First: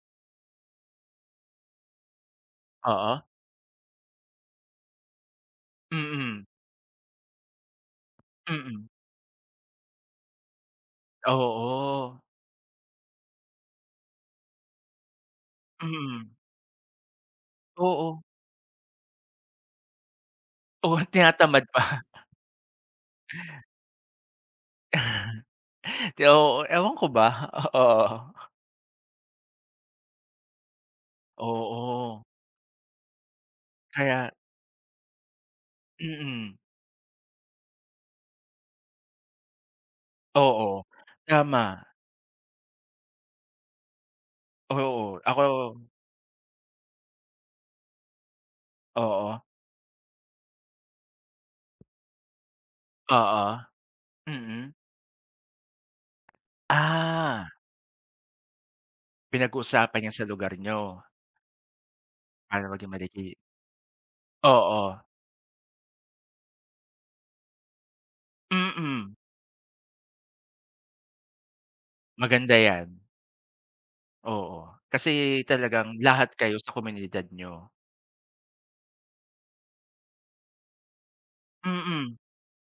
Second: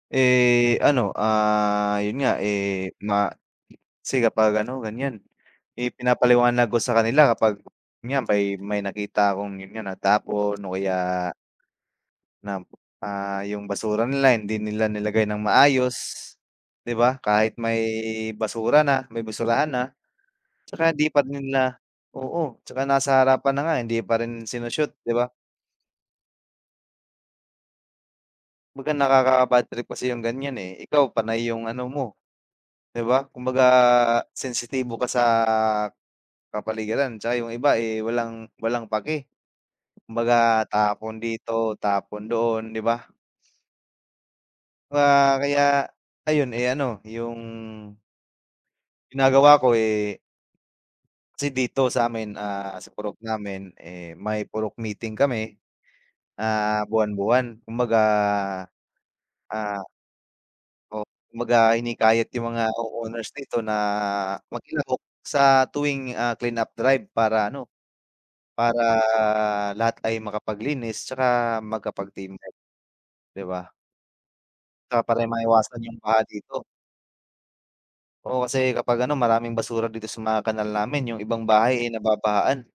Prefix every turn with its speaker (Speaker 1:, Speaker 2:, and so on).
Speaker 1: Eh, ano, ah, yun nga, eh,
Speaker 2: Oo.
Speaker 1: ma kasi kapag ano, ganiyan, eh,
Speaker 2: Mm.
Speaker 1: pinapaliwanag ko sa kanila kapag 'yan may may
Speaker 2: Mm.
Speaker 1: nakita akong yun nga, natapon o kaya
Speaker 2: Oo.
Speaker 1: na, ah, yung basura nila hindi nila nilagay ng maayos,
Speaker 2: Mm.
Speaker 1: 'di ba? Kahit may
Speaker 2: Oo.
Speaker 1: basura na may basurahan na, 'tsaka
Speaker 2: Oo,
Speaker 1: hindi parin
Speaker 2: tinatamad
Speaker 1: nila
Speaker 2: pa.
Speaker 1: oo, 'tsaka nasa harapan na nga, hindi pa rin sino-shoot, 'di ba?
Speaker 2: Kaya oo. Ewan ko ba, o oo.
Speaker 1: Kumbaga nakaka-bad trip kasi yung ganiyan, eh. Ikaw, panay yung ano mo,
Speaker 2: Oo.
Speaker 1: 'di ba? Kumbaga
Speaker 2: Kaya
Speaker 1: sensitibo ka sa
Speaker 2: Mm.
Speaker 1: kapaligiran, 'tsaka yung iba, eh, walang walang paki. Kumbaga
Speaker 2: Oo.
Speaker 1: tapon dito,
Speaker 2: Tama.
Speaker 1: tapon doon, 'di ba?
Speaker 2: Oo,
Speaker 1: Wa
Speaker 2: ako
Speaker 1: kaya ayun, eh, ano, yung
Speaker 2: Oo.
Speaker 1: ginagawa ko, eh Kasi dito sa'min, ah, sa purok
Speaker 2: Oo.
Speaker 1: namin, eh, may
Speaker 2: Mm.
Speaker 1: purok meeting kami, ah,
Speaker 2: Ah.
Speaker 1: buwan-buwan. Kumbaga, ah
Speaker 2: Pinag-uusapan 'yan sa lugar
Speaker 1: O,
Speaker 2: niyo.
Speaker 1: kumbaga hinihikayat yung mga
Speaker 2: Ayaw maging
Speaker 1: co-owners
Speaker 2: madali.
Speaker 1: dito na makilahok
Speaker 2: Oo.
Speaker 1: sa tuwing, ah, clean-up drive para ano, para
Speaker 2: Mm.
Speaker 1: lahat ay makapaglinis, 'tsaka makapag-team
Speaker 2: Maganda
Speaker 1: work,
Speaker 2: 'yan.
Speaker 1: 'di ba?
Speaker 2: Oo.
Speaker 1: 'Tsaka para
Speaker 2: Kasi
Speaker 1: maiwasan yung
Speaker 2: talagang
Speaker 1: baha
Speaker 2: lahat kayo
Speaker 1: dito.
Speaker 2: sa komunidad niyo.
Speaker 1: Oo, kasi kapag ano, maraming basura dito sa mga kanal namin, yung ibang bahay, eh,
Speaker 2: Mm.
Speaker 1: nababahaan.